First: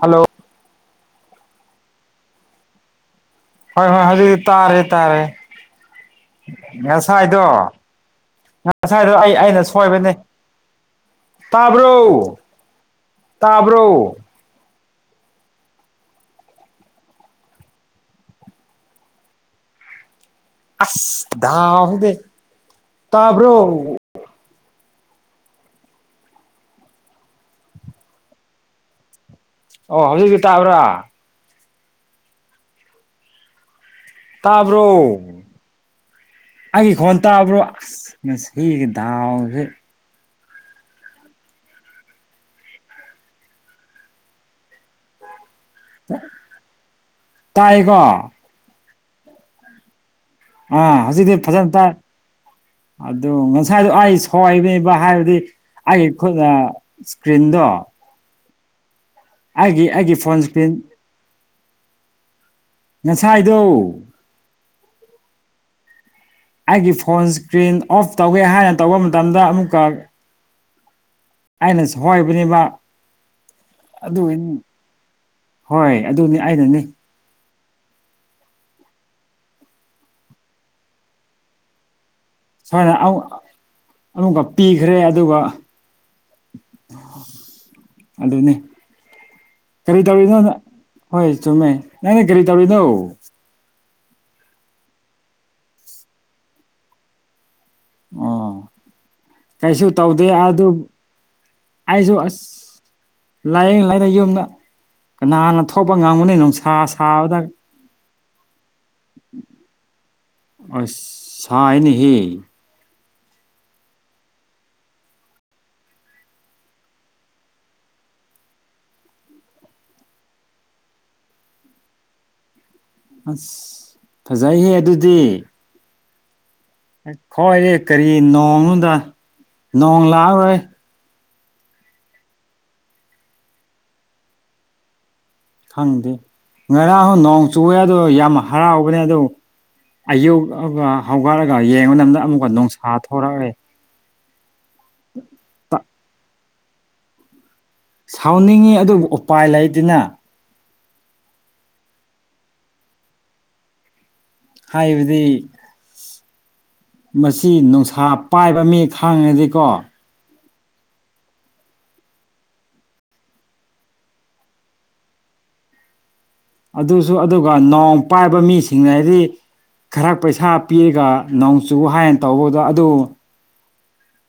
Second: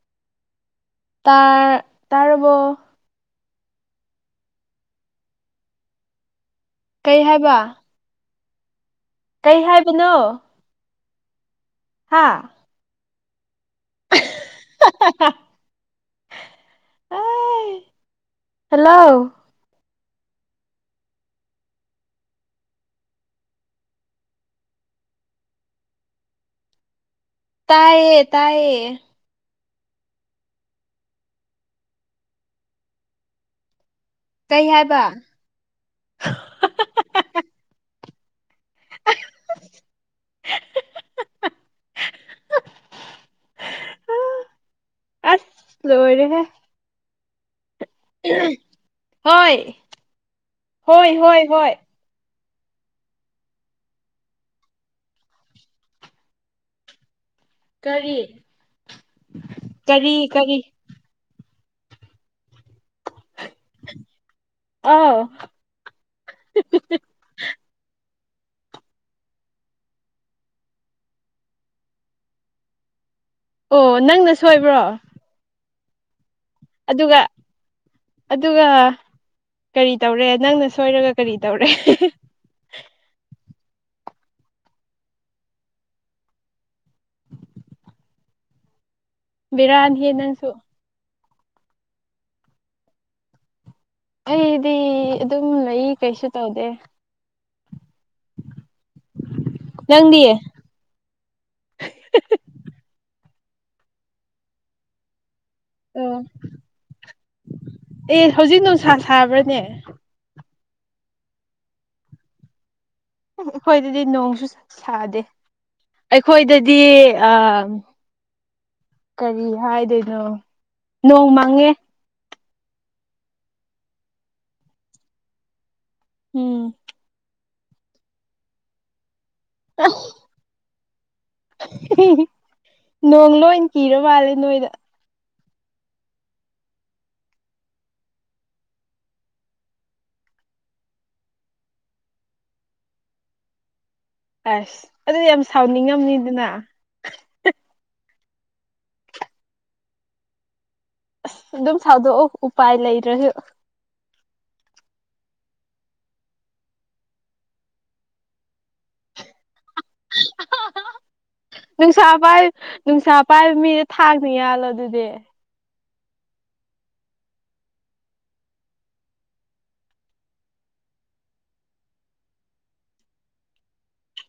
Hello ꯇꯔ ꯇꯥꯔꯕꯣ ꯍꯣꯏ ꯍꯣꯏ ꯍꯧꯖꯤꯛꯇꯤ ꯇꯥꯔꯦ ꯇꯥꯔꯦ ꯀꯩ ꯉꯁꯥꯏꯗꯣ ꯍꯥꯏꯕ ꯉꯁꯥꯏ ꯗꯣ ꯑꯩ ꯀꯩ ꯑꯩꯅ ꯁꯣꯏꯕꯅꯦ ꯍꯥꯏꯕꯅꯣ ꯍꯥ ꯇꯥꯕ꯭ꯔꯣ ꯇꯥꯕ꯭ꯔꯣ [unintelligible] ꯍꯜꯂꯣ ꯑꯁ ꯇꯥꯕ꯭ꯔꯣ ꯇꯥꯏꯌꯦ ꯇꯥꯏꯌꯦ ꯑꯣ ꯍꯧꯖꯤꯛꯇꯤ ꯇꯥꯕ꯭ꯔꯥ ꯀꯩ ꯇꯥꯕ꯭ꯔꯣ ꯍꯥꯏꯕ ꯑꯩꯩ ꯈꯣꯟ ꯇꯥꯕ꯭ꯔꯣ ꯃꯁꯤꯒꯤ ꯗꯥꯥꯎꯁꯤ [unintelligible] ꯑꯁ ꯂꯣꯏꯔꯦꯍꯦ ꯇꯥꯏꯌꯦꯀꯣ ꯍꯣꯏ ꯑ ꯍꯣꯏ ꯍꯧꯖꯤꯗꯤ ꯍꯣꯏ ꯐꯖꯟ ꯍꯣꯏ ꯇꯥꯏ ꯑꯗꯨ ꯉꯁꯥꯏꯗ ꯑꯩ ꯁꯋꯥꯏꯅꯦꯕ ꯍꯥꯏꯕꯗꯤ ꯑꯩꯒꯤ ꯈꯨꯠ ꯑꯥ ꯁ꯭ꯀ꯭ꯔꯤꯟ ꯗꯣ ꯀꯔꯤ ꯑꯩꯒꯤ ꯀꯔꯤ ꯑꯩꯒꯤ ꯐꯣꯟ ꯀꯔꯤ ꯁꯀ꯭ꯔꯤꯟ ꯉꯁꯥꯏꯗꯣ ꯑꯧ ꯑꯩꯒꯤ ꯐꯣꯟ ꯏꯁꯀ꯭ꯔꯤꯟ ꯑꯣꯐ ꯇꯧꯒꯦ ꯍꯥꯏꯅ ꯇꯧꯕ ꯃꯇꯝꯗ ꯑꯃꯨꯛꯀ ꯑꯩꯅ ꯁꯣꯏꯕꯅꯤꯕ ꯑꯣ ꯅꯪꯅ ꯁꯣꯏꯕ꯭ꯔꯣ ꯍꯣꯏ ꯑꯗꯨꯅꯤ ꯑꯩꯅꯅꯤ ꯑꯗꯨꯒ ꯑꯗꯨꯒ ꯀꯔꯤ ꯇꯧꯔꯦ ꯅꯪꯅ ꯁꯣꯏꯔꯒ ꯀꯔꯤ ꯇꯧꯔꯦ ꯁꯨꯃꯥꯏꯅ ꯑꯃꯛ ꯑꯃꯨꯛꯀ ꯄꯤꯈ꯭ꯔꯦ ꯑꯗꯨꯒ ꯑꯗꯨꯅꯦ ꯀꯔꯤ ꯕꯤꯔꯥꯅꯤꯍꯦ ꯇꯧꯔꯤꯅꯣ ꯅꯪꯁꯨ ꯍꯣꯏ ꯆꯨꯃꯦ ꯅꯪꯅꯤ ꯀꯔꯤ ꯇꯧꯔꯤꯅꯣ ꯑꯩꯗꯤ ꯑꯗꯨꯝ ꯂꯩꯏ ꯀꯩꯁꯨ ꯇꯧꯗꯦ ꯑꯣ ꯀꯩꯁꯨ ꯅꯪꯗꯤ ꯇꯧꯗꯦ ꯑꯣ ꯑꯗꯨ ꯑꯩꯁꯨ ꯑꯁ ꯂꯥꯏꯌꯦꯡ ꯂꯩ ꯌꯨꯝꯗ ꯀꯅꯥꯅ ꯊꯣꯛꯄ ꯉꯥꯝꯉꯅꯤ ꯅꯨꯡꯁꯥ ꯁꯥꯕꯗ ꯑꯦ ꯍꯧꯖꯤꯛ ꯅꯨꯡꯁꯥ ꯁꯥꯕ꯭ꯔꯅꯦ ꯑꯁ ꯁꯥꯏꯅꯦꯍꯦ ꯎ ꯑꯈꯣꯏꯗꯗꯤ ꯅꯣꯡꯁꯨ ꯁꯥꯗꯦ ꯑꯩꯈꯣꯏꯗꯗꯤ ꯑ ꯀꯔꯤ ꯍꯥꯏꯗꯣꯏꯅꯣ ꯅꯣꯡ ꯃꯥꯡꯉꯦ ꯑꯁ ꯐꯖꯩꯍꯦ ꯑꯗꯨꯗꯤ ꯎꯝ ꯑꯈꯣꯏꯒꯤ ꯀꯔꯤ ꯅꯣꯡꯅꯨꯗ ꯅꯣꯡ ꯂꯥꯛꯑꯔꯣꯏ ꯅꯣꯡ ꯂꯣꯏ ꯀꯤꯔ ꯃꯥꯜꯂꯦ ꯅꯣꯏꯗ ꯈꯪꯗꯦ ꯉꯔꯥꯡ ꯅꯣꯡ ꯆꯨꯋꯦ ꯑꯗꯣ ꯌꯥꯝ ꯍꯔꯥꯎꯕꯅꯦ ꯑꯗꯨ ꯑꯌꯨꯛ ꯍꯧꯒꯠꯔꯒ ꯌꯦꯡꯕ ꯃꯇꯝꯗ ꯑꯃꯨꯛꯀ ꯅꯨꯡꯁꯥ ꯊꯣꯔꯛꯔꯦ ꯑꯁ ꯑꯗꯨꯗꯤ ꯌꯥꯝ ꯁꯥꯎꯅꯤꯡꯉꯝꯅꯤꯗꯅ ꯁꯥꯎꯅꯤꯡꯉꯤ ꯑꯗꯨꯕꯨ ꯎꯄꯥꯏ ꯂꯩꯇꯤꯅ ꯑꯁ ꯑꯗꯨꯝ ꯁꯥꯎꯗꯣꯛꯎ ꯎꯄꯥꯏ ꯂꯩꯇꯔꯁꯨ ꯍꯥꯏꯕꯗꯤ ꯃꯁꯤ ꯅꯨꯡꯁꯥ ꯄꯥꯏꯕ ꯃꯤ ꯈꯥꯡꯉꯗꯤꯀꯣ ꯅꯨꯡꯁꯥ ꯄꯥꯏꯕ ꯅꯨꯡꯁꯥ ꯄꯥꯏꯕ ꯃꯤꯗ ꯊꯥꯡꯅ ꯌꯥꯜꯂꯣ ꯑꯗꯨꯗꯤ ꯑꯗꯨꯁꯨ ꯑꯗꯨꯒ ꯅꯣꯡꯃ ꯄꯥꯏꯕ ꯃꯤꯁꯤꯡ ꯍꯥꯏꯗꯤ ꯈꯔ ꯄꯩꯁꯥ ꯄꯤꯔꯒ ꯅꯣꯡꯆꯨ ꯍꯥꯏꯅ ꯇꯧꯕꯗꯣ ꯑꯗꯨ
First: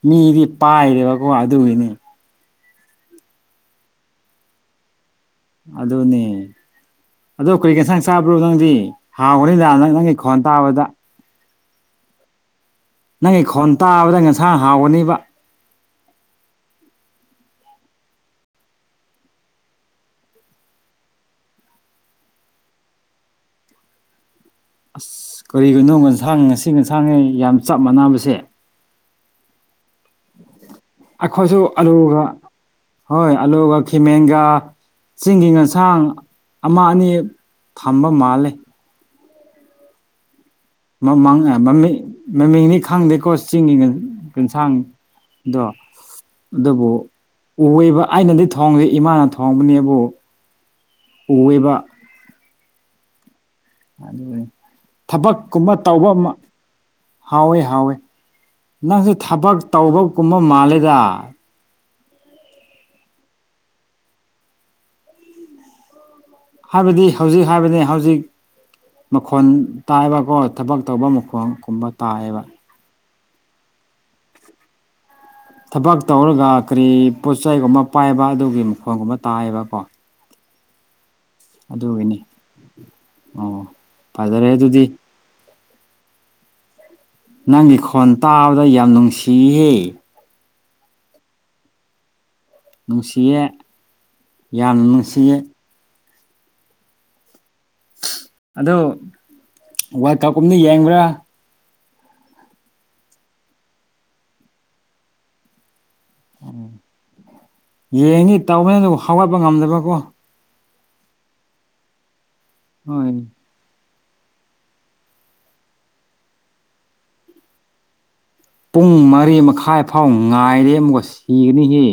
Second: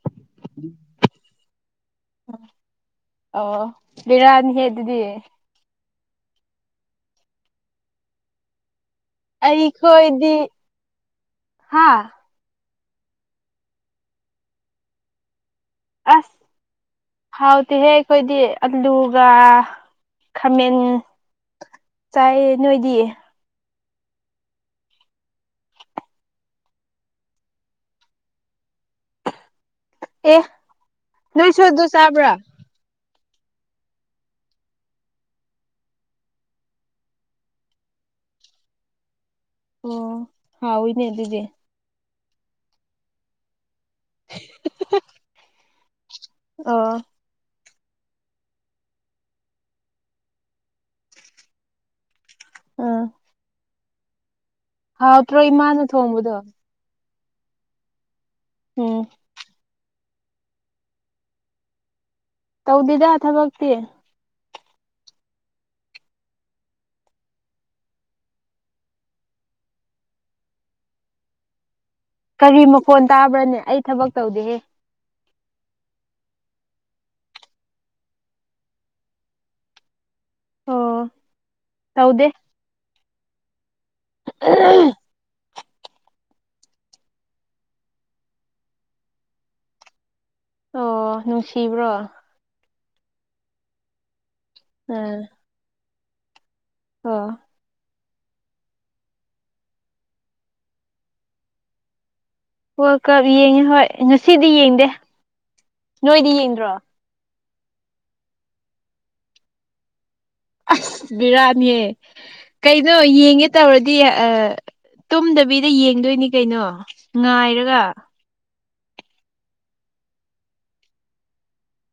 ꯃꯤꯗꯤ ꯄꯥꯏꯔꯦꯕꯀꯣ ꯑꯗꯨꯒꯤꯅꯤ ꯎ ꯑꯣ ꯕꯦꯔꯥꯅꯤꯍꯦ ꯑꯗꯨꯗꯤ ꯑꯗꯨꯅꯦ ꯑꯗꯣ ꯀꯔꯤ ꯑꯟꯁꯥꯡ ꯆꯥꯕ꯭ꯔꯣ ꯅꯪꯗꯤ ꯍꯥꯡꯉꯝꯃꯅꯤꯗ ꯅꯪ ꯅꯪꯒꯤ ꯈꯣꯟ ꯇꯕꯗ ꯍꯥꯥ ꯅꯪꯒꯤ ꯈꯣꯟ ꯇꯥꯕꯗ ꯉꯁꯥꯡ ꯍꯥꯎꯒꯅꯤꯕ ꯎꯝ ꯍꯥꯎꯇꯤꯍꯦ ꯑꯩꯈꯣꯏꯗꯤ ꯑꯂꯨꯒ ꯈꯥꯃꯦꯟ ꯆꯥꯏꯌꯦ ꯅꯣꯏꯗꯤ ꯀꯔꯤꯒꯤꯅꯣ ꯉꯟꯁꯥꯡ ꯉꯁꯤ ꯉꯟꯁꯥꯡꯉꯩ ꯌꯥꯝ ꯆꯞ ꯃꯥꯟꯅꯕꯁꯦ ꯑꯦ ꯑꯩꯈꯣꯏꯁꯨ ꯅꯣꯏꯁꯨ ꯑꯗꯨ ꯑꯂꯨꯒ ꯆꯥꯕ꯭ꯔꯥ ꯍꯣꯏ ꯑꯂꯨꯒ ꯈꯦꯃꯦꯟꯒ ꯆꯤꯡꯒꯤ ꯉꯟꯁꯥꯡ ꯑꯃ ꯑꯅꯤ ꯊꯝꯕ ꯃꯥꯜꯂꯦ ꯑꯣ ꯍꯥꯎꯋꯤꯅꯦ ꯃ ꯑꯗꯨꯗꯤ ꯃꯪꯉꯦ ꯃꯃꯤꯡ ꯃꯃꯤꯡꯅꯤ ꯈꯪꯗꯦꯀꯣ ꯆꯤꯡꯒꯤ ꯀꯤꯟꯁꯥꯡꯗꯣ ꯑꯗꯨꯕꯨ ꯑꯣ ꯎꯋꯦꯕ ꯑꯩꯅꯗꯤ ꯊꯣꯡꯗꯦ ꯏꯃꯥꯅ ꯊꯣꯡꯕꯅꯦꯕꯨ ꯎꯋꯦꯕ ꯑꯥ ꯑꯗꯨꯅꯤ ꯍꯥꯎꯇ꯭ꯔꯣ ꯊꯕꯛꯀꯨꯝꯕ ꯏꯃꯥꯅ ꯇꯧꯕ ꯑꯃ ꯊꯣꯡꯕꯗꯣ ꯍꯥꯎꯋꯦ ꯍꯥꯎꯋꯦ ꯎꯝ ꯅꯪꯁꯨ ꯊꯕꯛ ꯇꯧꯕꯀꯨꯝꯕ ꯃꯥꯜꯂꯦꯗ ꯇꯧꯗꯦꯗ ꯊꯕꯛꯇꯤ ꯍꯥꯏꯕꯗꯤ ꯍꯧꯖꯤꯛ ꯍꯥꯏꯕꯅꯦ ꯍꯧꯖꯤꯛ ꯃꯈꯣꯟ ꯇꯥꯏꯕꯀꯣ ꯊꯕꯛ ꯇꯧꯕ ꯃꯈꯣꯟꯒꯨꯝꯕ ꯇꯥꯏ ꯑꯕ ꯀ꯭ꯔꯤ ꯃꯈꯣꯟ ꯇꯥꯕ꯭ꯔꯅꯦ ꯑꯩ ꯊꯕꯛ ꯇꯧꯗꯦꯍꯦ ꯊꯕꯛ ꯇꯧꯔꯒ ꯀꯔꯤ ꯄꯣꯠ ꯆꯩꯒꯨꯝꯕ ꯄꯥꯏꯕ ꯑꯗꯨꯒꯤ ꯃꯈꯣꯟꯒꯨꯝꯕ ꯇꯥꯏꯌꯦꯕꯀꯣ ꯑꯣ ꯑꯗꯨꯒꯤꯅꯤ ꯇꯧꯗꯦ ꯑꯣ ꯐꯖꯔꯦ ꯑꯗꯨꯗꯤ ꯅꯪꯒꯤ ꯈꯣꯟ ꯇꯥꯕꯗ ꯌꯥꯝ ꯅꯨꯡꯁꯤꯍꯦ ꯑꯣ ꯅꯨꯡꯁꯤꯕ꯭ꯔꯣ ꯅꯨꯡꯁꯤꯌꯦ ꯌꯥꯝꯅ ꯎꯝ ꯅꯨꯡꯁꯤꯌꯦ ꯑꯣ ꯑꯗꯣ ꯋꯥꯔꯜ ꯀꯞ ꯀꯨꯝꯗꯤ ꯌꯦꯡꯕ꯭ꯔꯥ ꯋꯥꯔꯜ ꯀꯞ ꯌꯦꯡꯉꯦ ꯍꯣꯏ ꯉꯁꯤꯗꯤ ꯌꯦꯡꯗꯦ ꯅꯣꯏꯗꯤ ꯌꯦꯡꯗ꯭ꯔꯣ ꯌꯦꯡꯒꯤ ꯇꯧꯕꯅꯦ ꯑꯗꯨꯕꯨ ꯍꯧꯒꯠꯄ ꯉꯝꯗꯕꯀꯣ ꯑꯁ ꯕꯤꯔꯥꯅꯤꯍꯦ ꯀꯩꯅꯣ ꯍꯣꯏ ꯌꯦꯡꯒꯦ ꯇꯧꯔꯗꯤ ꯑꯥ ꯇꯨꯝꯗꯕꯤꯗ ꯌꯦꯡꯗꯣꯏꯅꯤ ꯀꯩꯅꯣ ꯉꯥꯏꯔꯒ ꯄꯨꯡ ꯃꯔꯤ ꯃꯈꯥꯏ ꯐꯥꯎ ꯉꯥꯏꯔꯤ ꯑꯃꯨꯛꯀꯥ ꯁꯤꯒꯅꯤꯍꯦ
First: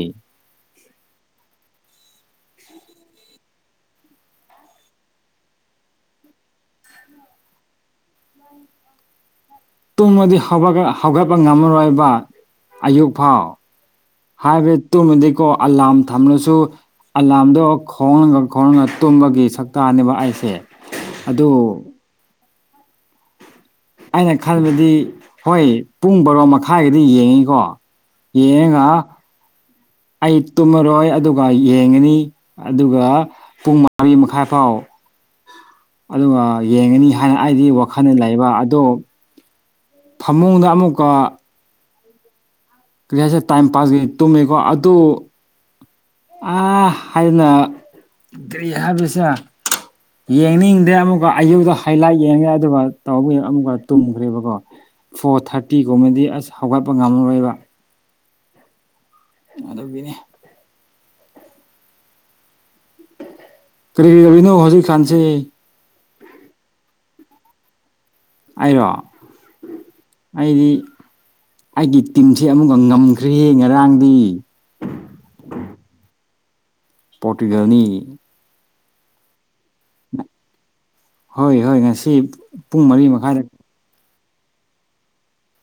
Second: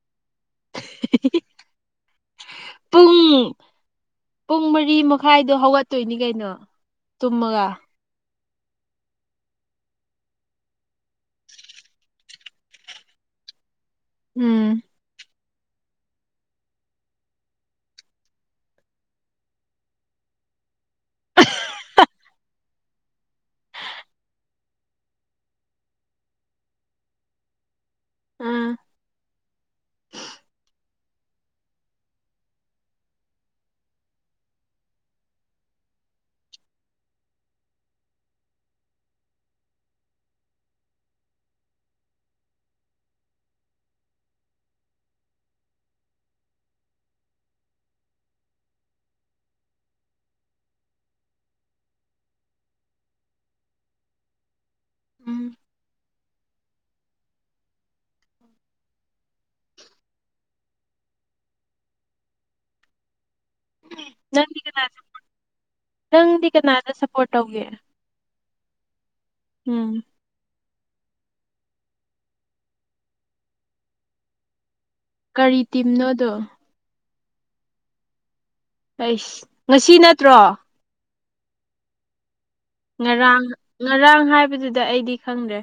[inaudible] ꯄꯨꯡ ꯄꯨꯡ ꯃꯔꯤ ꯃꯈꯥꯏꯗꯣ ꯍꯧꯒꯠꯇꯣꯏꯅꯤ ꯀꯩꯅꯣ ꯇꯨꯝꯃꯒ ꯇꯨꯡꯃꯗꯤ ꯍꯧꯒꯠꯀ ꯍꯧꯒꯠꯄ ꯉꯝꯃꯔꯣꯏꯕ ꯑꯌꯨꯛ ꯐꯥꯎ ꯍꯥꯏꯕ ꯎꯝ ꯇꯨꯝꯃꯗꯤꯀꯣ ꯑꯂꯥꯝ ꯊꯝꯂꯁꯨ ꯑꯂꯥꯝꯗꯣ ꯈꯣꯡꯂꯒ ꯈꯣꯡꯂꯒ ꯇꯨꯝꯕꯒꯤ ꯁꯛꯇꯥꯅꯦꯕ ꯑꯩꯁꯦ ꯑꯗꯨ ꯑꯩꯅ ꯈꯟꯕꯗꯤ ꯍꯣꯏ ꯄꯨꯡ ꯕꯥꯔꯣ ꯃꯈꯥꯏꯒꯤꯗꯤ ꯌꯦꯡꯉꯤꯀꯣ ꯑꯥ ꯌꯦꯡꯉꯒ ꯑꯩ ꯇꯨꯝꯃꯔꯣꯏ ꯑꯗꯨꯒ ꯌꯦꯡꯉꯅꯤ ꯑꯗꯨꯒ ꯄꯨꯡ ꯃꯔꯤ ꯃꯈꯥꯏ ꯐꯥꯎ ꯑꯗꯨꯒ ꯌꯦꯡꯉꯅꯤ ꯍꯥꯏꯅ ꯑꯩꯗꯤ ꯋꯥꯈꯜꯗ ꯂꯩꯕ ꯑꯗꯣ ꯐꯃꯨꯡꯗ ꯑꯃꯨꯛꯀ ꯀ꯭ꯔꯤꯁꯤꯔ ꯇꯥꯏꯝ ꯄꯥꯁꯀꯤ ꯇꯨꯝꯃꯦꯀꯣ ꯑꯗꯨ ꯑꯥ ꯍꯥꯏꯅ ꯀ꯭ꯔꯤ ꯍꯥꯏꯕꯁꯦ ꯌꯦꯡꯅꯤꯡꯗꯦ ꯑꯃꯨꯛꯀ ꯑꯌꯨꯛꯗ ꯍꯥꯏꯂꯥꯏꯠ ꯌꯦꯡꯉꯒ ꯑꯗꯨꯒ ꯇꯧꯕꯥꯒꯤ ꯑꯃꯨꯛꯀꯥ ꯇꯨꯝꯈ꯭ꯔꯦꯕꯀꯣ ꯐꯣꯔ ꯎꯝ ꯊꯥꯔꯇꯤꯒꯨꯝꯕꯗꯤ ꯑꯁ ꯍꯧꯒꯠꯄ ꯉꯝꯃꯔꯣꯏꯕ ꯑꯗꯨꯒꯤꯅꯦ ꯀ꯭ꯔꯤꯗꯧꯔꯤꯅꯣ ꯅꯪꯗꯤ ꯀꯅꯥ ꯍꯧꯖꯤꯛ ꯀꯥꯟꯁꯦ ꯅꯪꯗꯤ ꯀꯅꯥꯗ ꯁꯞꯄꯣꯔꯠ ꯇꯧꯒꯦ ꯑꯩꯔꯣ ꯎꯝ ꯑꯩꯗꯤ ꯑꯩꯒꯤ ꯇꯤꯝꯁꯦ ꯑꯃꯨꯛꯀ ꯉꯝꯈ꯭ꯔꯦꯍꯦ ꯉꯔꯥꯡꯗꯤ ꯀꯔꯤ ꯇꯤꯝꯅꯣꯗꯣ ꯄꯣꯔꯇꯨꯒꯜꯅꯤ ꯑꯩꯁ ꯉꯁꯤ ꯅꯠꯇ꯭ꯔꯣ ꯍꯣꯏ ꯍꯣꯏ ꯉꯁꯤ ꯄꯨꯡ ꯃꯔꯤ ꯃꯈꯥꯏꯗ ꯉꯔꯥꯡ ꯉꯔꯥꯡ ꯍꯥꯏꯕꯗꯨꯗ ꯑꯩꯗꯤ ꯈꯪꯗ꯭ꯔꯦ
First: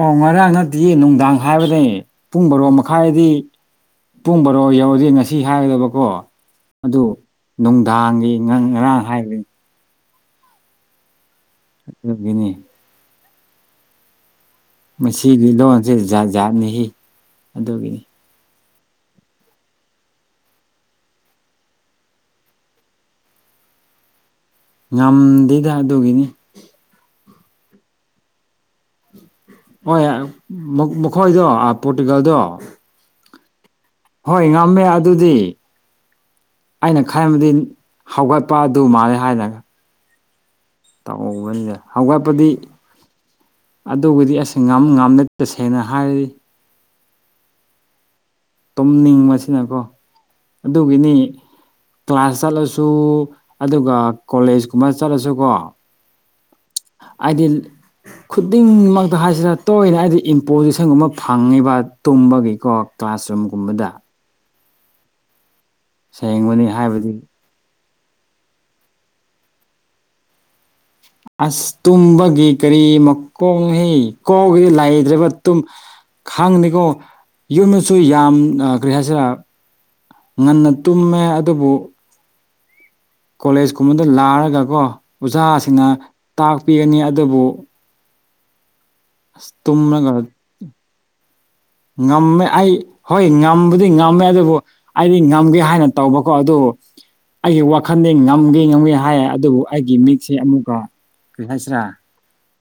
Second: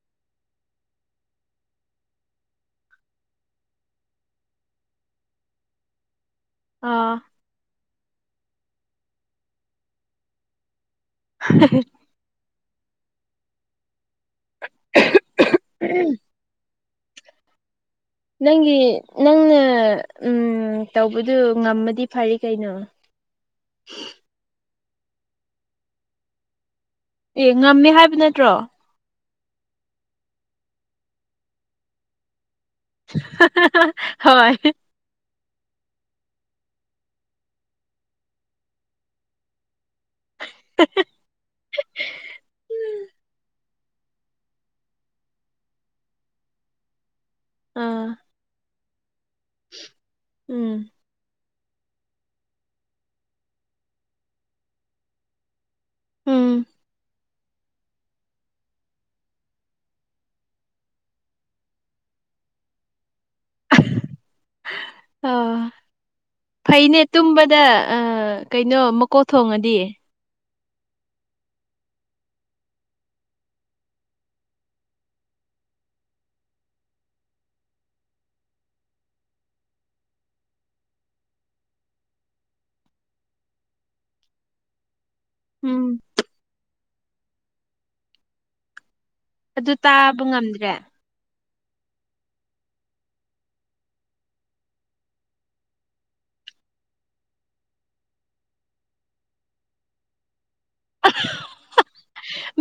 ꯑꯣ ꯉꯔꯥꯡ ꯅꯠꯇꯤꯌꯦ ꯅꯨꯡꯗꯥꯡ ꯍꯥꯏꯕꯅꯦ ꯄꯨꯡ ꯕꯔꯣ ꯃꯈꯥꯏꯗꯤ ꯄꯨꯡ ꯕꯔꯣ ꯌꯧꯔꯗꯤ ꯉꯁꯤ ꯍꯥꯏꯒꯗꯕꯀꯣ ꯑꯗꯨ ꯑꯥ ꯅꯨꯡꯗꯥꯡꯒꯤ ꯅꯪ ꯉꯔꯥꯡ ꯍꯥꯢ ꯍꯥꯢꯔꯤꯗꯨ ꯍꯥ [unintelligible] ꯑꯗꯨꯒꯤꯅꯦ ꯃꯁꯤꯒꯤ ꯂꯣꯟꯁꯦ ꯖꯥꯠ ꯖꯥꯠꯅꯤꯍꯦ ꯑꯗꯨꯒꯤ ꯅꯪꯒꯤ ꯅꯪꯅ ꯎꯝ ꯇꯧꯕꯗꯨ ꯉꯝꯃꯗꯤ ꯐꯥꯔꯦ ꯀꯩꯅꯣ ꯎ [inaudible] ꯉꯝꯗꯦꯗ ꯑꯗꯨꯒꯤꯅꯤ ꯑꯦ ꯉꯝꯃꯦ ꯍꯥꯏꯕ ꯅꯠꯇ꯭ꯔꯣ ꯍꯣꯏ ꯃꯈꯣꯏꯗꯣ ꯄꯣꯔꯇꯨꯒꯜꯗꯣ ꯍꯥꯍꯥ [unintelligible] ꯍꯣꯏ ꯉꯝꯃꯦ ꯑꯗꯨꯗꯤ ꯑꯩꯅ ꯈꯟꯕꯗꯤ ꯍꯧꯒꯠꯄ ꯑꯗꯨ ꯃꯥꯜꯂꯦ ꯍꯥꯏꯅ ꯎꯝ [unintelligible] ꯇꯧꯕꯅꯤꯅꯦ ꯍꯧꯒꯠꯄꯗꯤ ꯑꯗꯨꯕꯨꯗꯤ ꯑꯁ ꯉꯝ ꯉꯥꯝꯅ ꯇꯁꯦꯡꯅ ꯍꯥꯏꯔꯗꯤ ꯑꯝ ꯇꯨꯝꯅꯤꯡꯕꯁꯤꯅꯀꯣ ꯎꯝ ꯑꯗꯨꯒꯤꯅꯤ ꯀ꯭ꯂꯥꯁ ꯆꯠꯂꯁꯨ ꯑꯗꯨꯒ ꯀꯣꯂꯦꯖꯀꯨꯝꯕ ꯆꯠꯂꯁꯨ ꯀꯣ ꯎꯝ ꯍꯥꯏꯗꯤ ꯈꯨꯗꯤꯡꯃꯛꯇ ꯍꯥꯏꯁꯤꯔ ꯇꯣꯏꯅ ꯍꯥꯏꯗꯤ ꯏꯝꯄꯣꯖꯤꯁꯟꯒꯨꯝꯕ ꯐꯪꯉꯤꯕ ꯇꯨꯝꯕꯒꯤꯀꯣ ꯀ꯭ꯂꯥꯁꯔꯨꯝꯒꯨꯝꯕꯗ ꯑꯥ ꯁꯦꯡꯕꯅꯤ ꯐꯩꯅꯦ ꯍꯥꯏꯕꯗꯤ ꯇꯨꯝꯕ ꯁꯤꯗ ꯑ ꯀꯩꯅꯣ ꯃꯀꯣꯛ ꯊꯣꯡꯉꯗꯤ꯫ ꯑꯁ ꯇꯨꯝꯕꯒꯤ ꯀꯔꯤ ꯃꯀꯣꯛꯅꯣꯍꯦ [unintelligible] ꯂꯩꯗ꯭ꯔꯕ ꯇꯨꯝ ꯈꯪꯗꯦꯀꯣ ꯌꯨꯝꯅꯁꯨ ꯌꯥꯝꯅ ꯑꯥ ꯀꯔꯤ ꯍꯥꯏꯁꯤꯔ ꯉꯟꯅ ꯇꯨꯝꯃꯦ ꯑꯗꯨꯕꯨ ꯀꯣꯂꯦꯖ ꯀꯨꯝꯕꯗ ꯂꯥꯔꯒꯀꯣ ꯎꯝ ꯑꯣꯖꯥꯁꯤꯡꯅ ꯇꯥꯛꯄꯤꯒꯅꯤ ꯑꯗꯨꯕꯨ ꯑꯁ ꯑꯗꯨ ꯇꯨꯝꯂꯒ ꯇꯥꯕ ꯉꯝꯗ꯭ꯔꯦ ꯉꯝꯃꯦ ꯑꯩ ꯍꯣꯏ ꯉꯝꯕꯨꯗꯤ ꯉꯝꯃꯦ ꯑꯗꯨꯕꯨ ꯑꯩꯗꯤ ꯉꯝꯒꯦ ꯍꯥꯏꯅ ꯇꯧꯕꯀꯣ ꯑꯗꯨ ꯑꯩꯒꯤ ꯋꯥꯈꯟꯗꯤ ꯉꯝꯒꯦ ꯉꯝꯒꯦ ꯍꯥꯏ ꯑꯗꯨꯕꯨ ꯑꯩꯒꯤ ꯃꯤꯠꯁꯤ ꯑꯃꯨꯛꯀ ꯀꯔꯤ ꯍꯥꯏꯁꯤꯔꯥ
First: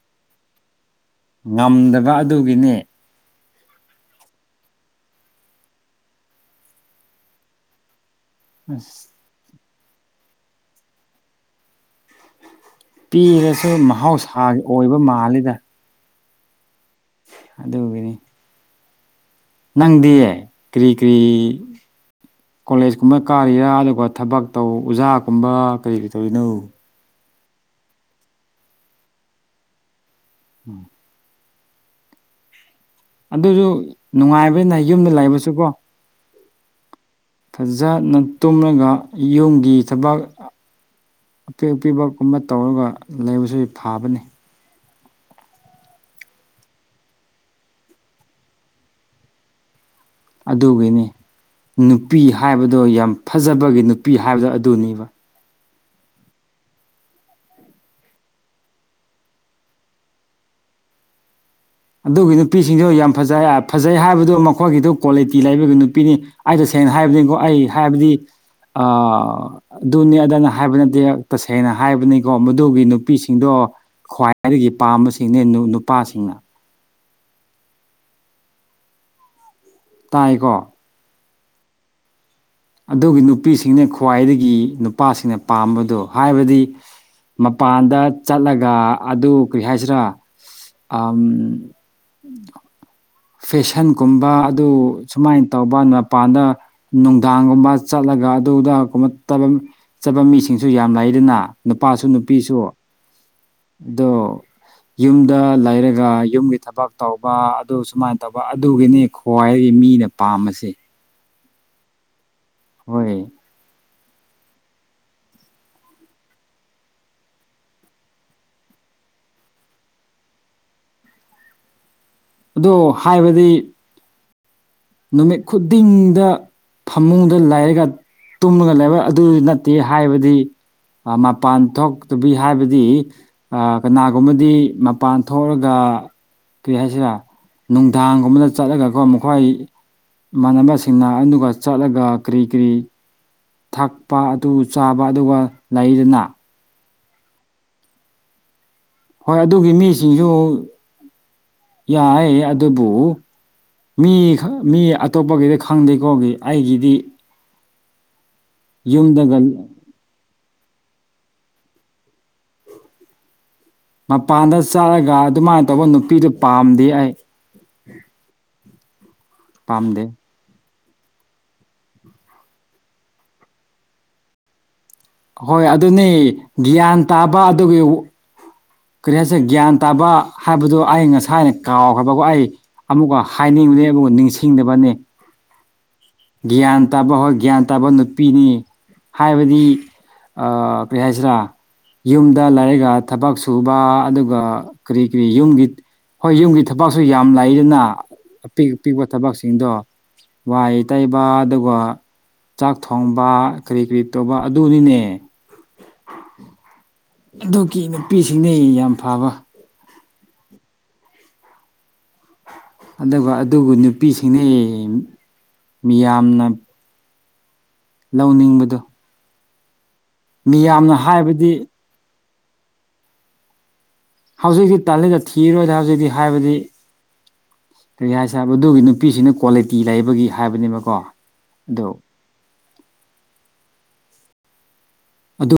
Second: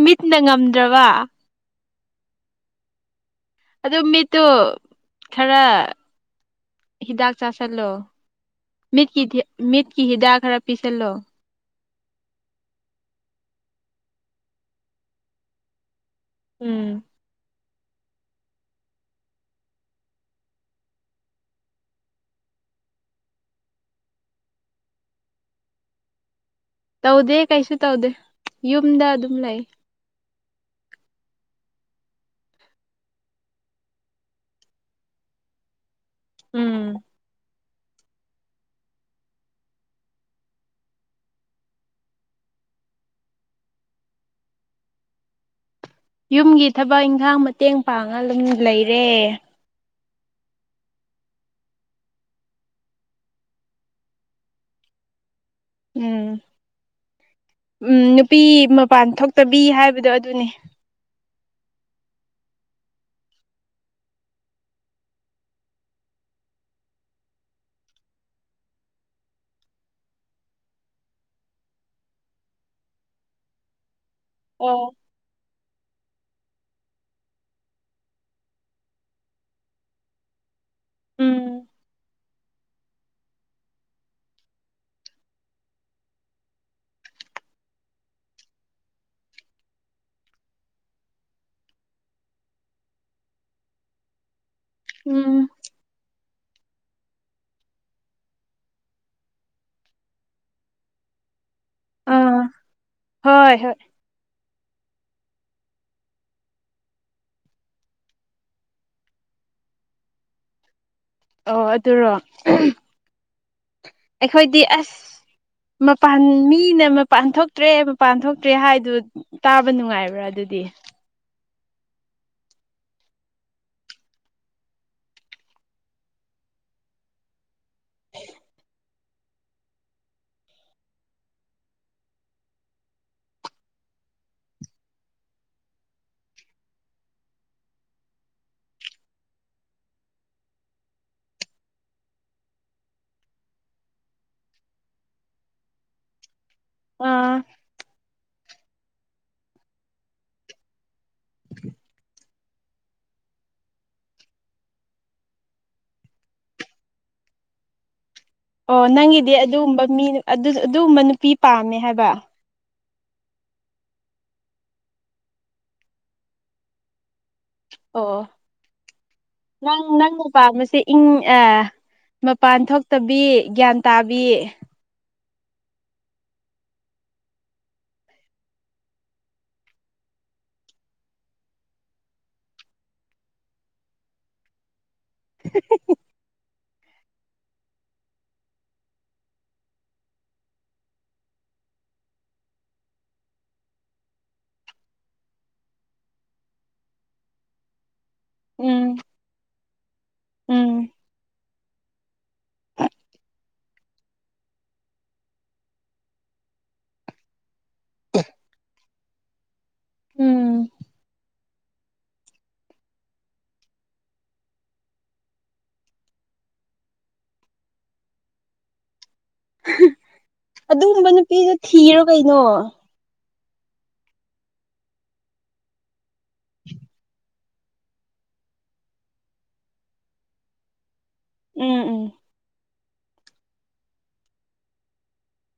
ꯃꯤꯠꯅ ꯉꯝꯗ꯭ꯔꯕ ꯉꯝꯗꯕ ꯑꯗꯨꯒꯤꯅꯦ ꯑꯗꯨ ꯃꯤꯠꯇꯨ ꯈꯔ ꯍꯤꯗꯥꯛ ꯆꯥꯥꯁꯜꯂꯣ꯫ ꯑꯁ ꯃꯤꯠꯀꯤ ꯃꯤꯠꯀꯤ ꯍꯤꯗꯥꯛ ꯈꯔ ꯄꯤꯁꯜꯂꯣ꯫ ꯄꯤꯔꯁꯨ ꯃꯍꯧꯁꯥꯒꯤ ꯑꯣꯏꯕ ꯃꯥꯜꯂꯤꯗ꯫ ꯎꯝ ꯑꯗꯨꯒꯤꯅꯤ ꯅꯪꯗꯤ ꯀ꯭ꯔꯤ ꯀ꯭ꯔꯤ ꯀꯣꯂꯦꯖ ꯀꯨꯝꯕ ꯀꯥꯔꯤꯔꯥ ꯑꯗꯨꯒ ꯊꯕꯛ ꯇꯧ ꯑꯣꯖꯥꯒꯨꯝꯕ ꯀꯔꯤ ꯇꯧꯔꯤꯅꯣ꯫ ꯇꯧꯗꯦ ꯀꯩꯁꯨ ꯇꯧꯗꯦ ꯌꯨꯝꯗ ꯑꯗꯨꯝ ꯂꯩ꯫ ꯎꯝ ꯑꯗꯨꯖꯨ ꯅꯨꯡꯉꯥꯏꯕꯅꯤꯗ ꯌꯨꯝꯗ ꯂꯩꯕꯁꯨꯀꯣ꯫ ꯎꯝ ꯐꯖꯅ ꯇꯨꯝꯂꯒ ꯌꯨꯝꯒꯤ ꯊꯕꯛ ꯑꯄꯤꯛ ꯑꯄꯤꯕ ꯀꯨꯝꯕ ꯇꯧꯔꯒ ꯂꯩꯕꯁꯤ ꯐꯥꯕꯅꯦ ꯌꯨꯝꯒꯤ ꯊꯕꯛ ꯏꯟꯈꯥꯡ ꯃꯇꯦꯡ ꯄꯥꯡꯉꯥ ꯂꯨꯝ ꯂꯩꯔꯦ ꯑꯗꯨꯒꯤꯅꯤ ꯅꯨꯄꯤ ꯍꯥꯏꯕꯗꯣ ꯌꯥꯝ ꯐꯖꯕꯒꯤ ꯅꯨꯄꯤ ꯍꯥꯏꯕ ꯗꯣ ꯑꯗꯨꯅꯦꯕ ꯎꯝ ꯎꯝ ꯅꯨꯄꯤ ꯃꯄꯥꯟ ꯊꯣꯛꯇꯕꯤ ꯍꯥꯏꯕꯗꯣ ꯑꯗꯨꯅꯤ ꯑꯗꯨꯒꯤ ꯅꯨꯄꯤꯁꯤꯡꯗꯨ ꯌꯥꯝ ꯐꯖꯩ ꯍꯥ ꯐꯖꯩ ꯍꯥꯏꯕꯗꯣ ꯃꯈꯣꯏꯒꯤꯗꯣ ꯀ꯭ꯋꯥꯂꯤꯇꯤ ꯂꯩꯕꯒꯤ ꯅꯨꯄꯤꯅꯤ ꯑꯩ ꯇꯁꯦꯡꯅ ꯍꯥꯏꯕꯅꯤꯀꯣ ꯑꯩ ꯍꯥꯏꯕꯗꯤ ꯑ ꯑꯗꯨꯅꯤ ꯑꯗꯅ ꯍꯥꯏꯕ ꯅꯠꯇꯦ ꯇꯁꯦꯡꯅ ꯍꯥꯏꯕꯅꯤꯀꯣ ꯃꯗꯨꯒꯤ ꯅꯨꯄꯤꯁꯤꯡꯗꯣ ꯈ꯭ꯋꯥꯏ ꯈꯏꯗꯒꯤ ꯑꯣ ꯄꯥꯝꯕꯁꯤꯡꯅꯦ ꯅꯨ ꯅꯨꯄꯥꯁꯤꯡꯅ ꯇꯥꯏꯀꯣ ꯎꯝ ꯑꯗꯨꯒꯤ ꯅꯨꯄꯤꯁꯤꯡꯅꯦ ꯈ꯭ꯋꯥꯏꯗꯒꯤ ꯅꯨꯄꯥꯁꯤꯡꯅ ꯄꯥꯝꯕꯗꯣ ꯍꯥꯏꯕꯗꯤ ꯏꯁ ꯃꯄꯥꯟꯗ ꯆꯠꯂꯒ ꯑꯗꯨ ꯀꯔꯤ ꯍꯥꯏꯁꯤꯔꯥ ꯏꯁ ꯑꯝ ꯐꯦꯁꯟꯒꯨꯝꯕ ꯑꯗꯨ ꯎꯝ ꯁꯨꯃꯥꯏ ꯇꯧ ꯕ ꯅꯄꯥꯟꯗ ꯅꯨꯡꯗꯥꯡꯒꯨꯝꯕ ꯆꯠꯂꯒ ꯑꯗꯨꯗ ꯀꯨꯝꯃ ꯇꯂꯝ ꯆꯠꯄ ꯃꯤꯁꯤꯡꯁꯨ ꯌꯥꯝ ꯂꯩꯗꯅ ꯅꯨꯄꯥꯁꯨ ꯑꯥ ꯅꯨꯄꯤꯁꯨ ꯍꯣꯏ ꯍꯣꯏ ꯗꯣ ꯌꯨꯝꯗ ꯂꯩꯔꯒ ꯌꯨꯝꯒꯤ ꯊꯕꯛ ꯇꯧꯕ ꯑꯗꯨ ꯁꯨꯃꯥꯏꯅ ꯇꯧꯕ ꯑꯗꯨꯒꯤꯅꯤ ꯈ꯭ꯋꯥꯏꯒꯤ ꯃꯤꯅ ꯄꯥꯝꯕꯁꯦ ꯑꯣ ꯑꯗꯨꯔꯣ ꯑꯥꯍꯦꯝ ꯍꯣꯏ ꯑꯩꯈꯣꯏꯗꯤ ꯑꯁ ꯃꯄꯥꯟ ꯃꯤꯅ ꯃꯄꯥꯟ ꯊꯣꯛꯇ꯭ꯔꯦ ꯃꯄꯥꯟ ꯊꯣꯛꯇ꯭ꯔꯦ ꯍꯥꯏꯗꯨꯠ ꯇꯥꯕ ꯅꯨꯡꯉꯥꯏꯕ꯭ꯔꯥ ꯑꯗꯨꯗꯤ ꯑꯗꯣ ꯍꯥꯏꯕꯗꯤ ꯅꯨꯃꯤꯠ ꯈꯨꯗꯤꯡꯗ ꯐꯃꯨꯡꯗ ꯂꯩꯔꯒ ꯇꯨꯝꯂꯒ ꯂꯩꯕ ꯑꯗꯨ ꯅꯠ ꯇꯦ ꯍꯥꯏꯕꯗꯤ ꯑꯥ ꯃꯄꯥꯟ ꯊꯣꯛꯇꯕꯤ ꯍꯥꯏꯕꯗꯤ ꯀꯅꯥꯒꯨꯝꯕꯗꯤ ꯃꯄꯥꯟ ꯊꯣꯛꯔꯒ ꯀꯩ ꯍꯥꯏꯁꯤꯔ ꯅꯨꯡꯗꯥꯡꯒꯨꯝꯕꯗ ꯆꯠꯂꯒꯀꯣ ꯃꯈꯣꯏ ꯃꯥꯟꯅꯕꯁꯤꯡꯅ ꯑꯗꯨꯒ ꯆꯠꯂꯒ ꯀꯔꯤ ꯀꯔꯤ ꯊꯛꯄ ꯑꯗꯨ ꯆꯥꯕ ꯑꯗꯨꯒ ꯂꯩꯗꯅ ꯑꯥ ꯍꯣꯏ ꯑꯗꯨꯒꯤ ꯃꯤꯁꯤꯡꯁꯨ ꯌꯥꯏꯌꯦ ꯑꯥ ꯑꯗꯨꯕꯨ ꯃꯤ ꯈꯡ ꯃꯤ ꯑꯇꯣꯞꯄꯒꯤꯗꯤ ꯈꯪꯗꯦꯀꯣꯒꯤ ꯑꯩꯒꯤꯗꯤ ꯑꯣ ꯅꯪꯒꯤꯗꯤ ꯌꯨꯝꯗꯒ ꯑꯗꯨꯒꯨꯝꯕ ꯃꯤ ꯑꯗꯨ ꯑꯗꯨꯒꯨꯝꯕ ꯅꯨꯄꯤ ꯄꯥꯝꯃꯦ ꯍꯥꯏꯕ ꯃꯄꯥꯟꯗ ꯆꯠꯂꯒ ꯑꯗꯨꯃꯥꯏꯅ ꯇꯧꯕ ꯅꯨꯄꯤꯗꯨ ꯄꯥꯝꯗꯤꯌꯦ ꯑꯩ ꯑꯣ ꯅꯪ ꯄꯥꯝꯗꯦ ꯅꯪ ꯄꯥꯝꯕꯁꯦ ꯏꯪ ꯑꯥ ꯃꯄꯥꯟ ꯊꯣꯛꯇꯕꯤ ꯒ꯭ꯌꯥꯟ ꯇꯥꯕꯤ ꯍꯣꯏ ꯑꯗꯨꯅꯦ ꯒ꯭ꯌꯥꯟ ꯇꯥꯕ ꯑꯗꯨꯒꯤ ꯋꯥ ꯀꯔꯤ ꯍꯥꯏꯁꯦ ꯒ꯭ꯌꯥꯟ ꯇꯥꯕ ꯍꯥꯏꯕꯗꯣ ꯑꯩ ꯉꯁꯥꯏꯅ ꯀꯥꯎꯈ꯭ꯔꯕꯒꯣ ꯑꯩ ꯑꯃꯨꯛꯀ ꯍꯥꯏꯅꯤꯡꯕꯅꯦꯕ ꯑꯣ ꯅꯤꯡꯁꯤꯡꯗꯕꯅꯦ ꯍꯦ ꯍꯦ ꯍꯦ ꯒ꯭ꯌꯥꯟ ꯇꯥꯕ ꯍꯣꯏ ꯒ꯭ꯌꯥꯟ ꯇꯥꯕ ꯅꯨꯄꯤꯅꯤ ꯍꯥꯏꯕꯗꯤ ꯑꯥ ꯀꯔꯤ ꯍꯥꯏꯁꯤꯔꯥ ꯌꯨꯝꯗ ꯂꯩꯔꯒ ꯊꯕꯛ ꯁꯨꯕ ꯑꯗꯨꯒ ꯀꯔꯤ ꯀꯔꯤ ꯌꯨꯝꯒꯤ ꯍꯣꯏ ꯌꯨꯝꯒꯤ ꯊꯕꯛꯁꯨ ꯌꯥꯝ ꯂꯩꯗꯅ ꯑꯄꯤꯛ ꯎꯝ ꯑꯄꯤꯛꯄ ꯊꯕꯛꯁꯤꯡꯗꯣ ꯎꯝ ꯋꯥꯏ ꯇꯩꯕ ꯑꯗꯨꯒ ꯆꯥꯛ ꯊꯣꯡꯕ ꯀꯔꯤ ꯀꯔꯤ ꯇꯧꯕ ꯑꯗꯨꯅꯤꯅꯦ ꯑꯗꯨꯒꯤ ꯅꯨꯄꯤꯁꯤꯡꯅꯦ ꯌꯥꯝ ꯐꯥꯕ ꯎꯝ ꯑꯗꯨꯒ ꯑꯗꯨꯕꯨ ꯅꯨꯄꯤꯁꯤꯡꯅꯦ ꯃꯤꯌꯥꯝꯅ ꯂꯧꯅꯤꯡꯕꯗꯨ ꯑꯗꯨꯒꯨꯝꯕ ꯍꯥꯏꯕꯗꯤ ꯅꯨꯄꯤꯗꫭ ꯊꯤꯔꯣ ꯀꯩꯅꯣ ꯍꯧꯖꯤꯛꯇꯤ ꯇꯜꯂꯤꯗ ꯊꯤꯔꯣꯏꯗ ꯍꯧꯖꯤꯛꯇꯤ ꯍꯥꯏꯕꯗꯤ ꯀꯔꯤ ꯍꯥꯏꯁꯤꯔ ꯃꯗꯨꯒꯤ ꯅꯨꯄꯤꯁꯤꯡꯗꯨ ꯀ꯭ꯋꯥꯂꯤꯇꯤ ꯂꯩꯕꯒꯤ ꯍꯥꯏꯕꯅꯦꯕꯀꯣ ꯎꯝ ꯑꯗꯣ ꯎꯝ ꯑꯗꯨ